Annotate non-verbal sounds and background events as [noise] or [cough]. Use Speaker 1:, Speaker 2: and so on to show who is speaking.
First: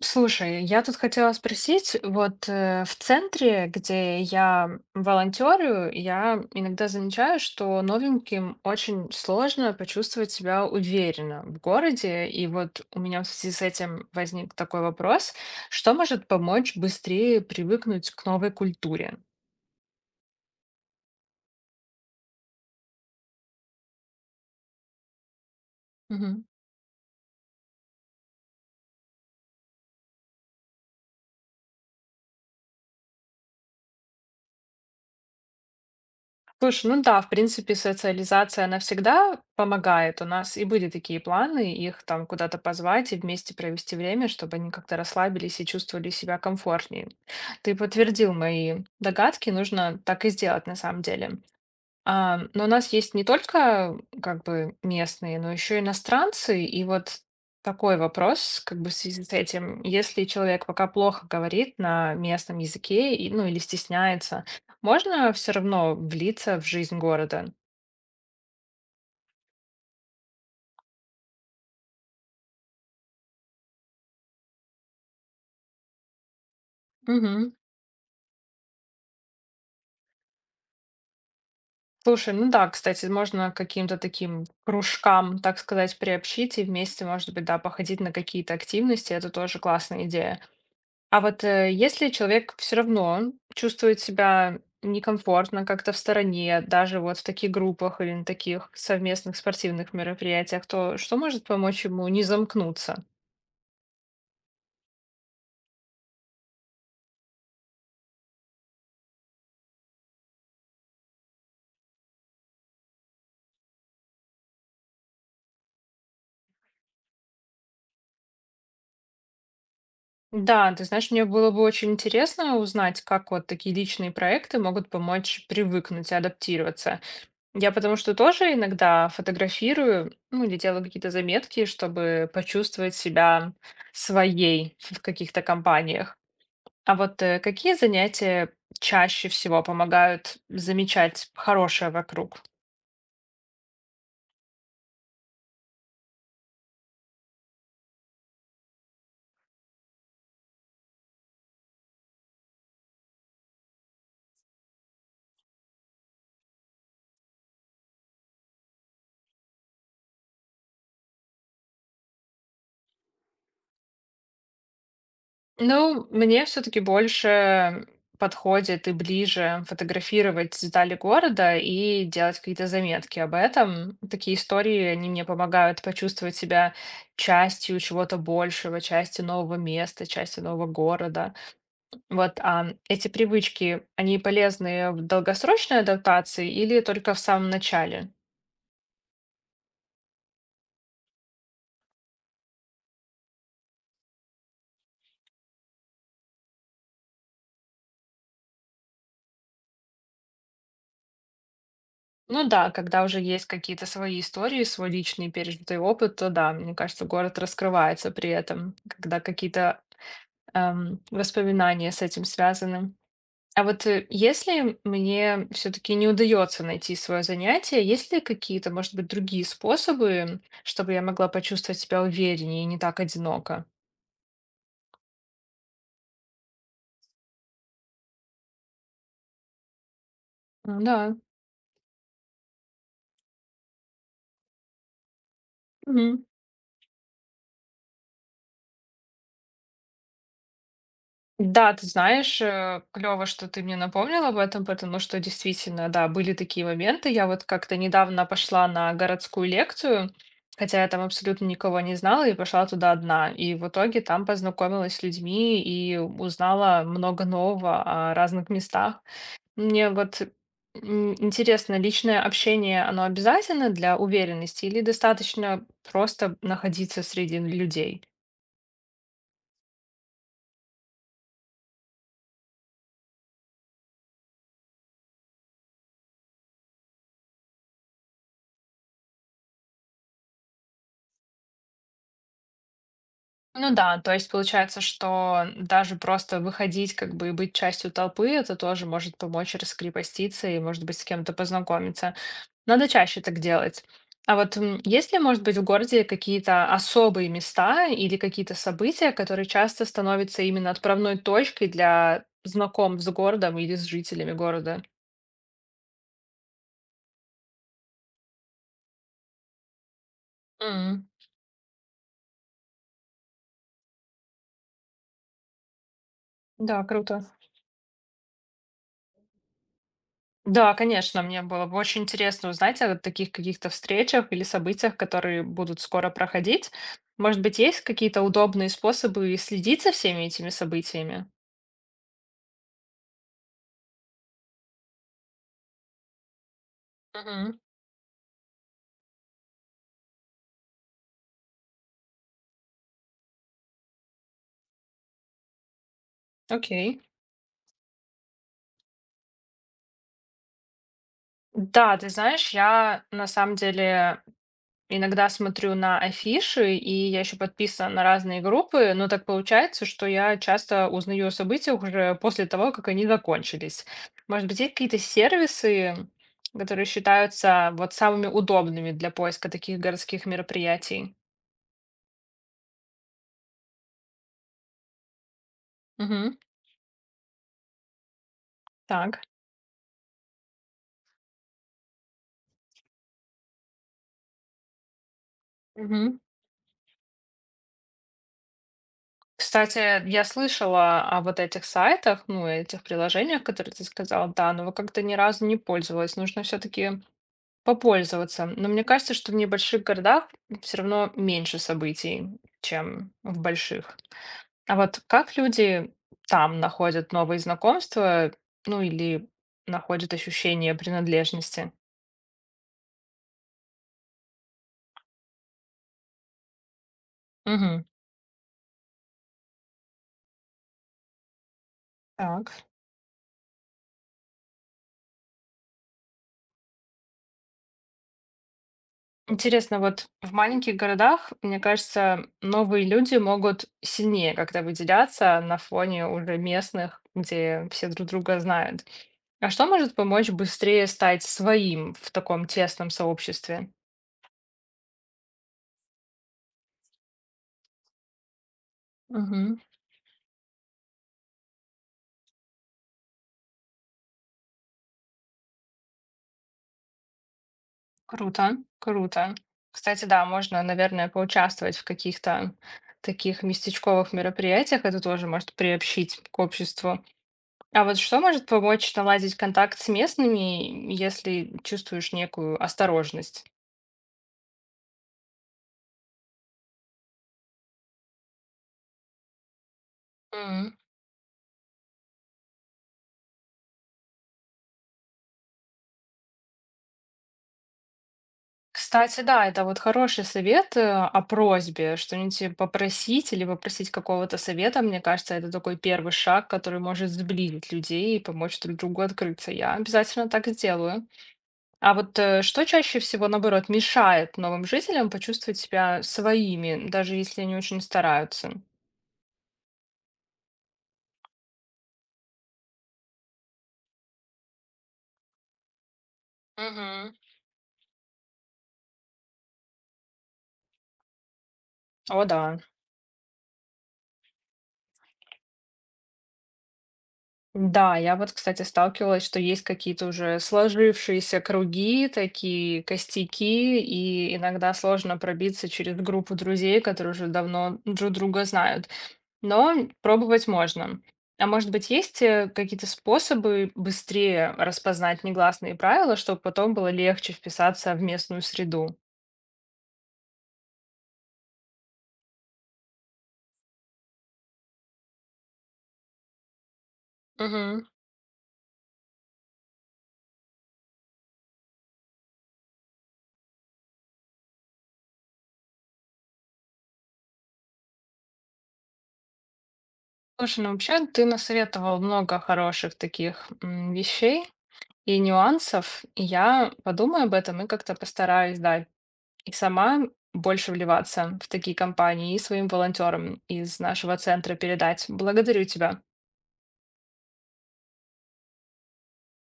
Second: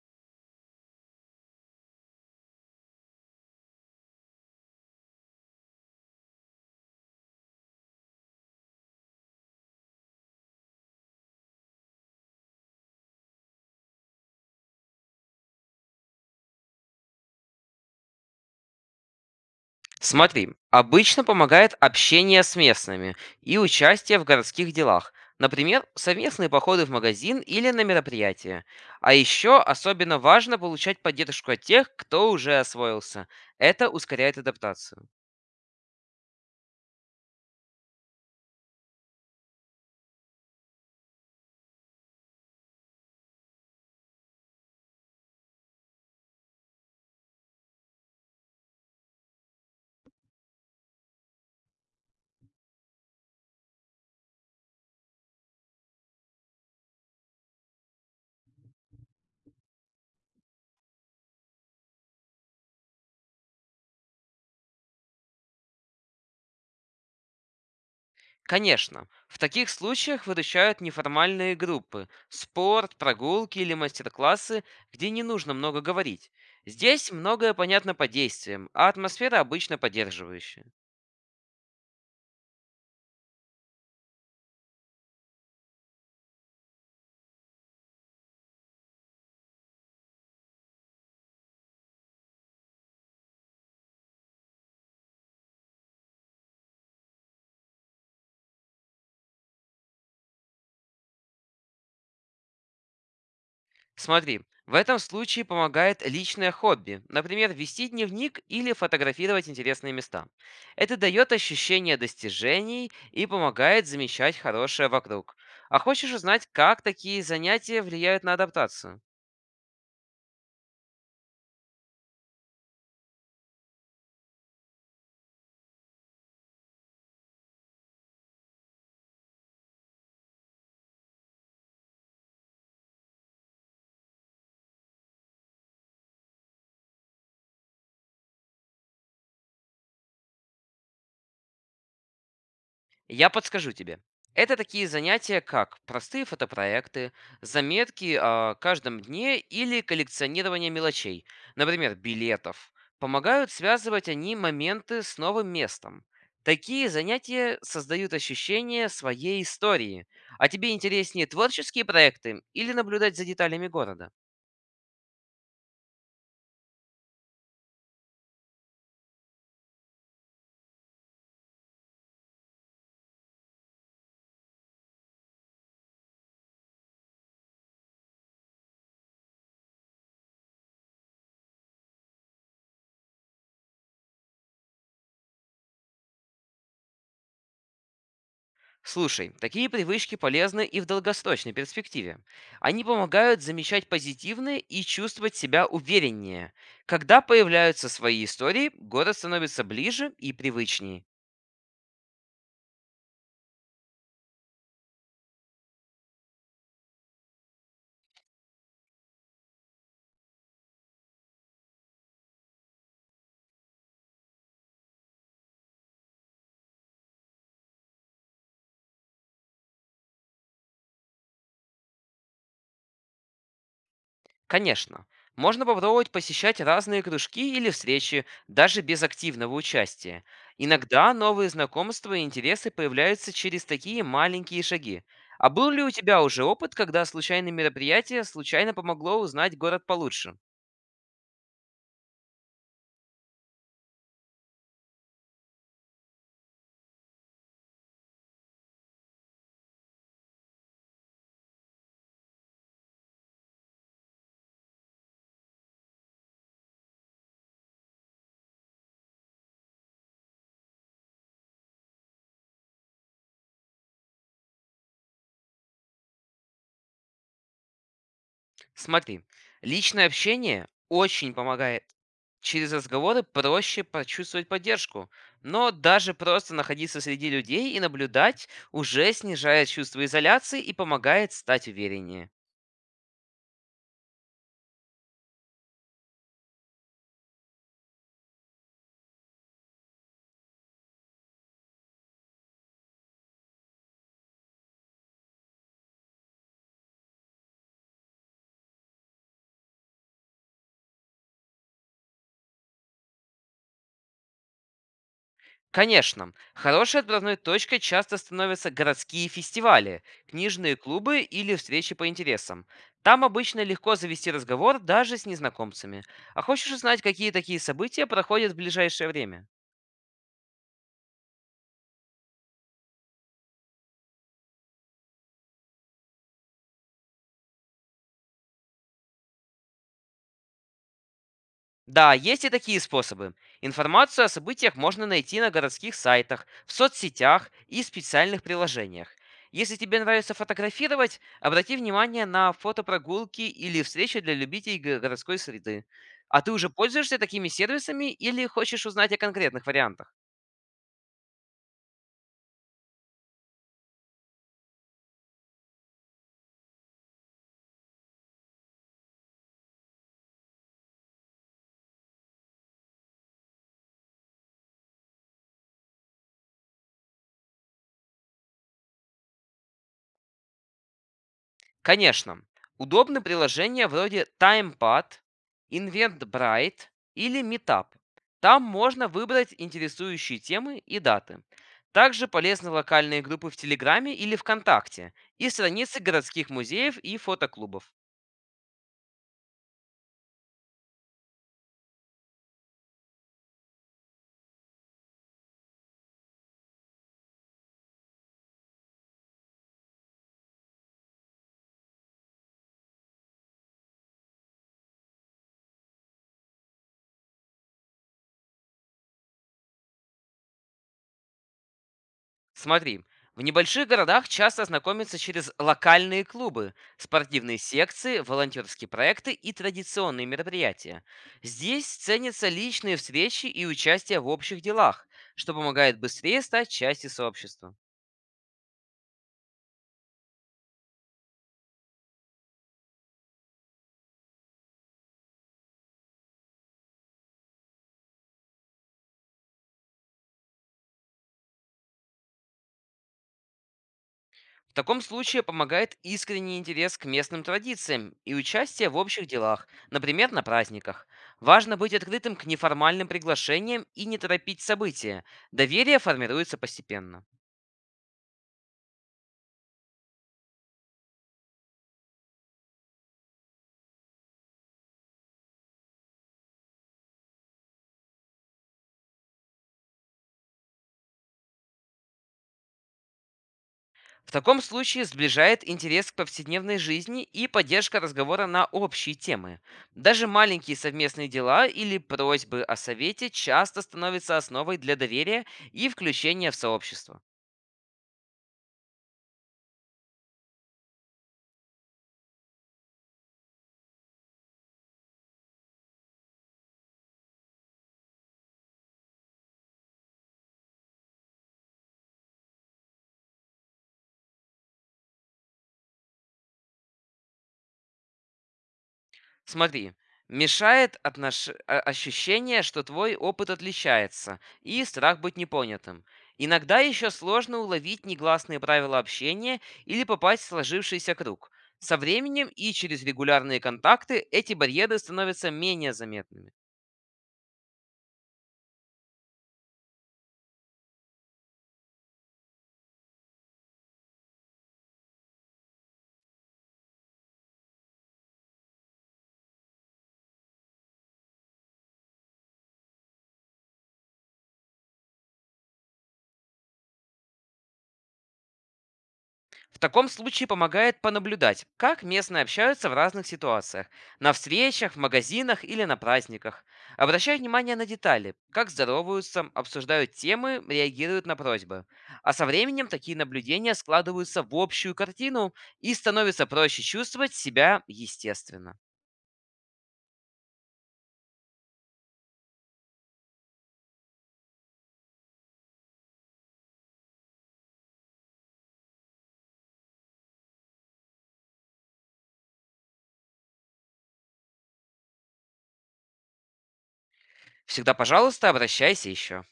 Speaker 1: Слушай, я тут хотела спросить, в центре, где я волонтерю, я иногда замечаю, что новеньким очень сложно почувствовать себя уверенно в городе, и вот у меня в связи с этим возник такой вопрос, что может помочь быстрее привыкнуть к новой культуре?
Speaker 2: Смотри, обычно помогает общение с местными и участие в городских делах, например, совместные походы в магазин или на мероприятия. А еще особенно важно получать поддержку от тех, кто уже освоился. Это ускоряет адаптацию.
Speaker 1: Слушай, ну да, в принципе, социализация, она всегда помогает. У нас и были такие планы, их там куда-то позвать и вместе провести время, чтобы они как-то расслабились и чувствовали себя комфортнее. Ты подтвердил мои догадки, нужно так и сделать на самом деле. А, но у нас есть не только как бы местные, но еще иностранцы. И вот такой вопрос, как бы в связи с этим, если человек пока плохо говорит на местном языке, и, ну или стесняется, можно все равно влиться в жизнь города?
Speaker 2: Конечно, в таких случаях выручают неформальные группы, спорт, прогулки или мастер-классы, где не нужно много говорить. Здесь
Speaker 1: Мгм.
Speaker 2: многое понятно по действиям, а атмосфера обычно поддерживающая.
Speaker 1: Слушай, ну да, кстати, можно к каким-то таким кружкам, так сказать, приобщить и вместе, может быть, да, походить на какие-то активности. Это тоже классная идея. А если человек все равно чувствует себя некомфортно, как-то в стороне, даже вот в таких группах или на таких совместных спортивных мероприятиях, то что может помочь ему не замкнуться?
Speaker 2: Смотри, в этом случае помогает личное хобби, например, вести дневник или фотографировать интересные места. Это дает ощущение достижений и помогает замечать хорошее вокруг. А хочешь узнать, как такие занятия влияют на адаптацию?
Speaker 1: Да, ты знаешь, мне было бы очень интересно узнать, как вот такие личные проекты могут помочь привыкнуть и адаптироваться. Я потому что тоже иногда фотографирую, ну или делаю какие-то заметки, чтобы почувствовать себя своей [laughs] в каких-то компаниях. А какие занятия чаще всего помогают замечать хорошее вокруг?
Speaker 2: Я подскажу тебе. Это такие занятия, как простые фотопроекты, заметки о каждом дне или коллекционирование мелочей, например, билетов. Помогают связывать они моменты с новым местом. Такие занятия создают ощущение своей истории. А тебе интереснее творческие проекты или наблюдать за деталями города?
Speaker 1: Ну, мне все-таки больше подходит и ближе фотографировать детали города и делать какие-то заметки об этом. Такие истории, они мне помогают почувствовать себя частью чего-то большего, частью нового места, частью нового города. Вот, а эти привычки, они полезны в долгосрочной адаптации или только в самом начале?
Speaker 2: Слушай, такие привычки полезны и в долгосрочной перспективе. Они помогают замечать позитивные и чувствовать себя увереннее. Когда появляются свои истории, город становится ближе и привычнее.
Speaker 1: Ну да, когда уже есть какие-то свои истории, свой личный пережитый опыт, то да, мне кажется, город раскрывается при этом, когда какие-то воспоминания с этим связаны. А если мне все-таки не удается найти свое занятие, есть ли какие-то, может быть, другие способы, чтобы я могла почувствовать себя увереннее и не так одиноко?
Speaker 2: Конечно, можно попробовать посещать разные кружки или встречи, даже без активного участия.
Speaker 1: Ну
Speaker 2: Иногда
Speaker 1: да.
Speaker 2: новые знакомства и интересы появляются через такие маленькие шаги. А был ли у тебя
Speaker 1: Мгм.
Speaker 2: уже опыт, когда случайное мероприятие случайно помогло узнать город получше?
Speaker 1: Да, ты знаешь, клево, что ты мне напомнил об этом, потому что действительно, да, были такие моменты. Я вот как-то недавно пошла на городскую лекцию, хотя я там абсолютно никого не знала, и пошла туда одна. И в итоге там познакомилась с людьми и узнала много нового о разных местах. Мне вот интересно, личное общение, оно обязательно для уверенности или достаточно просто находиться среди людей?
Speaker 2: Смотри, личное общение очень помогает. Через разговоры проще почувствовать поддержку, но даже просто находиться среди людей и наблюдать уже снижает чувство изоляции и помогает стать увереннее.
Speaker 1: Ну да, то есть получается, что даже просто выходить как бы и быть частью толпы, это тоже может помочь раскрепоститься и, может быть, с кем-то познакомиться. Надо чаще так делать. А есть ли, может быть, в городе какие-то особые места или какие-то события, которые часто становятся именно отправной точкой для знакомств с городом или с жителями города?
Speaker 2: Конечно, хорошей отправной точкой часто становятся городские фестивали, книжные
Speaker 1: М,
Speaker 2: клубы или встречи по интересам. Там обычно легко завести разговор даже с незнакомцами. А хочешь
Speaker 1: Да,
Speaker 2: узнать,
Speaker 1: круто.
Speaker 2: какие такие события проходят в ближайшее время?
Speaker 1: Да, конечно, мне было бы очень интересно узнать о таких каких-то встречах или событиях, которые будут скоро проходить. Может быть, есть какие-то удобные способы следить за всеми этими событиями?
Speaker 2: Да, есть и такие способы. Информацию о событиях можно найти на городских сайтах, в соцсетях
Speaker 1: Мгм.
Speaker 2: и специальных приложениях. Если тебе нравится фотографировать, обрати внимание на фотопрогулки или встречи для любителей городской среды. А ты уже
Speaker 1: Окей.
Speaker 2: пользуешься такими сервисами или хочешь узнать о конкретных вариантах?
Speaker 1: Да, ты знаешь, я на самом деле иногда смотрю на афиши, и я еще подписана на разные группы, но так получается, что я часто узнаю о событиях уже после того, как они закончились. Может быть, есть какие-то сервисы, которые считаются вот самыми удобными для поиска таких городских мероприятий?
Speaker 2: Конечно, удобны приложения вроде TimePad,
Speaker 1: Мгм.
Speaker 2: InventBrite или Meetup. Там можно
Speaker 1: Так.
Speaker 2: выбрать интересующие темы и даты. Также полезны локальные группы в Телеграме или ВКонтакте и страницы
Speaker 1: Мгм.
Speaker 2: городских музеев и фотоклубов.
Speaker 1: Кстати, я слышала о вот этих сайтах, ну, этих приложениях, которые ты сказала, да, но вот как-то ни разу не пользовалась. Нужно все-таки попользоваться. Но мне кажется, что в небольших городах все равно меньше событий, чем в больших. А вот как люди там находят новые знакомства, ну или находят ощущение принадлежности?
Speaker 2: Смотри, в небольших городах часто знакомятся через локальные клубы, спортивные
Speaker 1: Мгм.
Speaker 2: секции, волонтерские проекты и традиционные мероприятия. Здесь ценятся
Speaker 1: Так.
Speaker 2: личные встречи и участие в общих делах, что помогает быстрее стать частью сообщества.
Speaker 1: Интересно, вот в маленьких городах, мне кажется, новые люди могут сильнее как-то выделяться на фоне уже местных, где все друг друга знают. А что может помочь быстрее стать своим в таком тесном сообществе?
Speaker 2: В таком случае помогает искренний интерес к местным традициям и участие в общих
Speaker 1: Мгм.
Speaker 2: делах, например, на праздниках. Важно быть открытым к неформальным приглашениям и не торопить события. Доверие формируется постепенно.
Speaker 1: Круто, круто. Кстати, да, можно, наверное, поучаствовать в каких-то таких местечковых мероприятиях. Это тоже может приобщить к обществу. А вот что может помочь наладить контакт с местными, если чувствуешь некую осторожность?
Speaker 2: В таком случае сближает интерес к повседневной жизни и поддержка разговора на общие темы. Даже
Speaker 1: М.
Speaker 2: маленькие совместные дела или просьбы о совете часто становятся основой для доверия и включения в сообщество.
Speaker 1: Кстати, да, это вот хороший совет о просьбе, что-нибудь попросить или попросить какого-то совета. Мне кажется, это такой первый шаг, который может сблизить людей и помочь друг другу открыться. Я обязательно так сделаю. А что чаще всего, наоборот, мешает новым жителям почувствовать себя своими, даже если они очень стараются?
Speaker 2: Смотри, мешает ощущение, что твой опыт отличается, и страх быть непонятым. Иногда еще
Speaker 1: Мгм.
Speaker 2: сложно уловить негласные правила общения или попасть в сложившийся круг. Со
Speaker 1: О,
Speaker 2: временем
Speaker 1: да.
Speaker 2: и через регулярные контакты эти барьеры становятся менее заметными.
Speaker 1: Да, я вот, кстати, сталкивалась, что есть какие-то уже сложившиеся круги, такие костяки, и иногда сложно пробиться через группу друзей, которые уже давно друг друга знают. Но пробовать можно. А может быть, есть какие-то способы быстрее распознать негласные правила, чтобы потом было легче вписаться в местную среду?
Speaker 2: В таком случае помогает понаблюдать, как местные общаются в разных ситуациях. На встречах, в магазинах или на праздниках. Обращай внимание
Speaker 1: Мгм.
Speaker 2: на детали, как здороваются, обсуждают темы, реагируют на просьбы. А со временем такие наблюдения складываются в общую картину и становится проще чувствовать себя естественно.
Speaker 1: Слушай, ну вообще ты насоветовал много хороших таких м, вещей и нюансов, и я подумаю об этом и как-то постараюсь, да, и сама больше вливаться в такие компании и своим волонтерам из нашего центра передать. Благодарю тебя.
Speaker 2: Всегда пожалуйста, обращайся еще.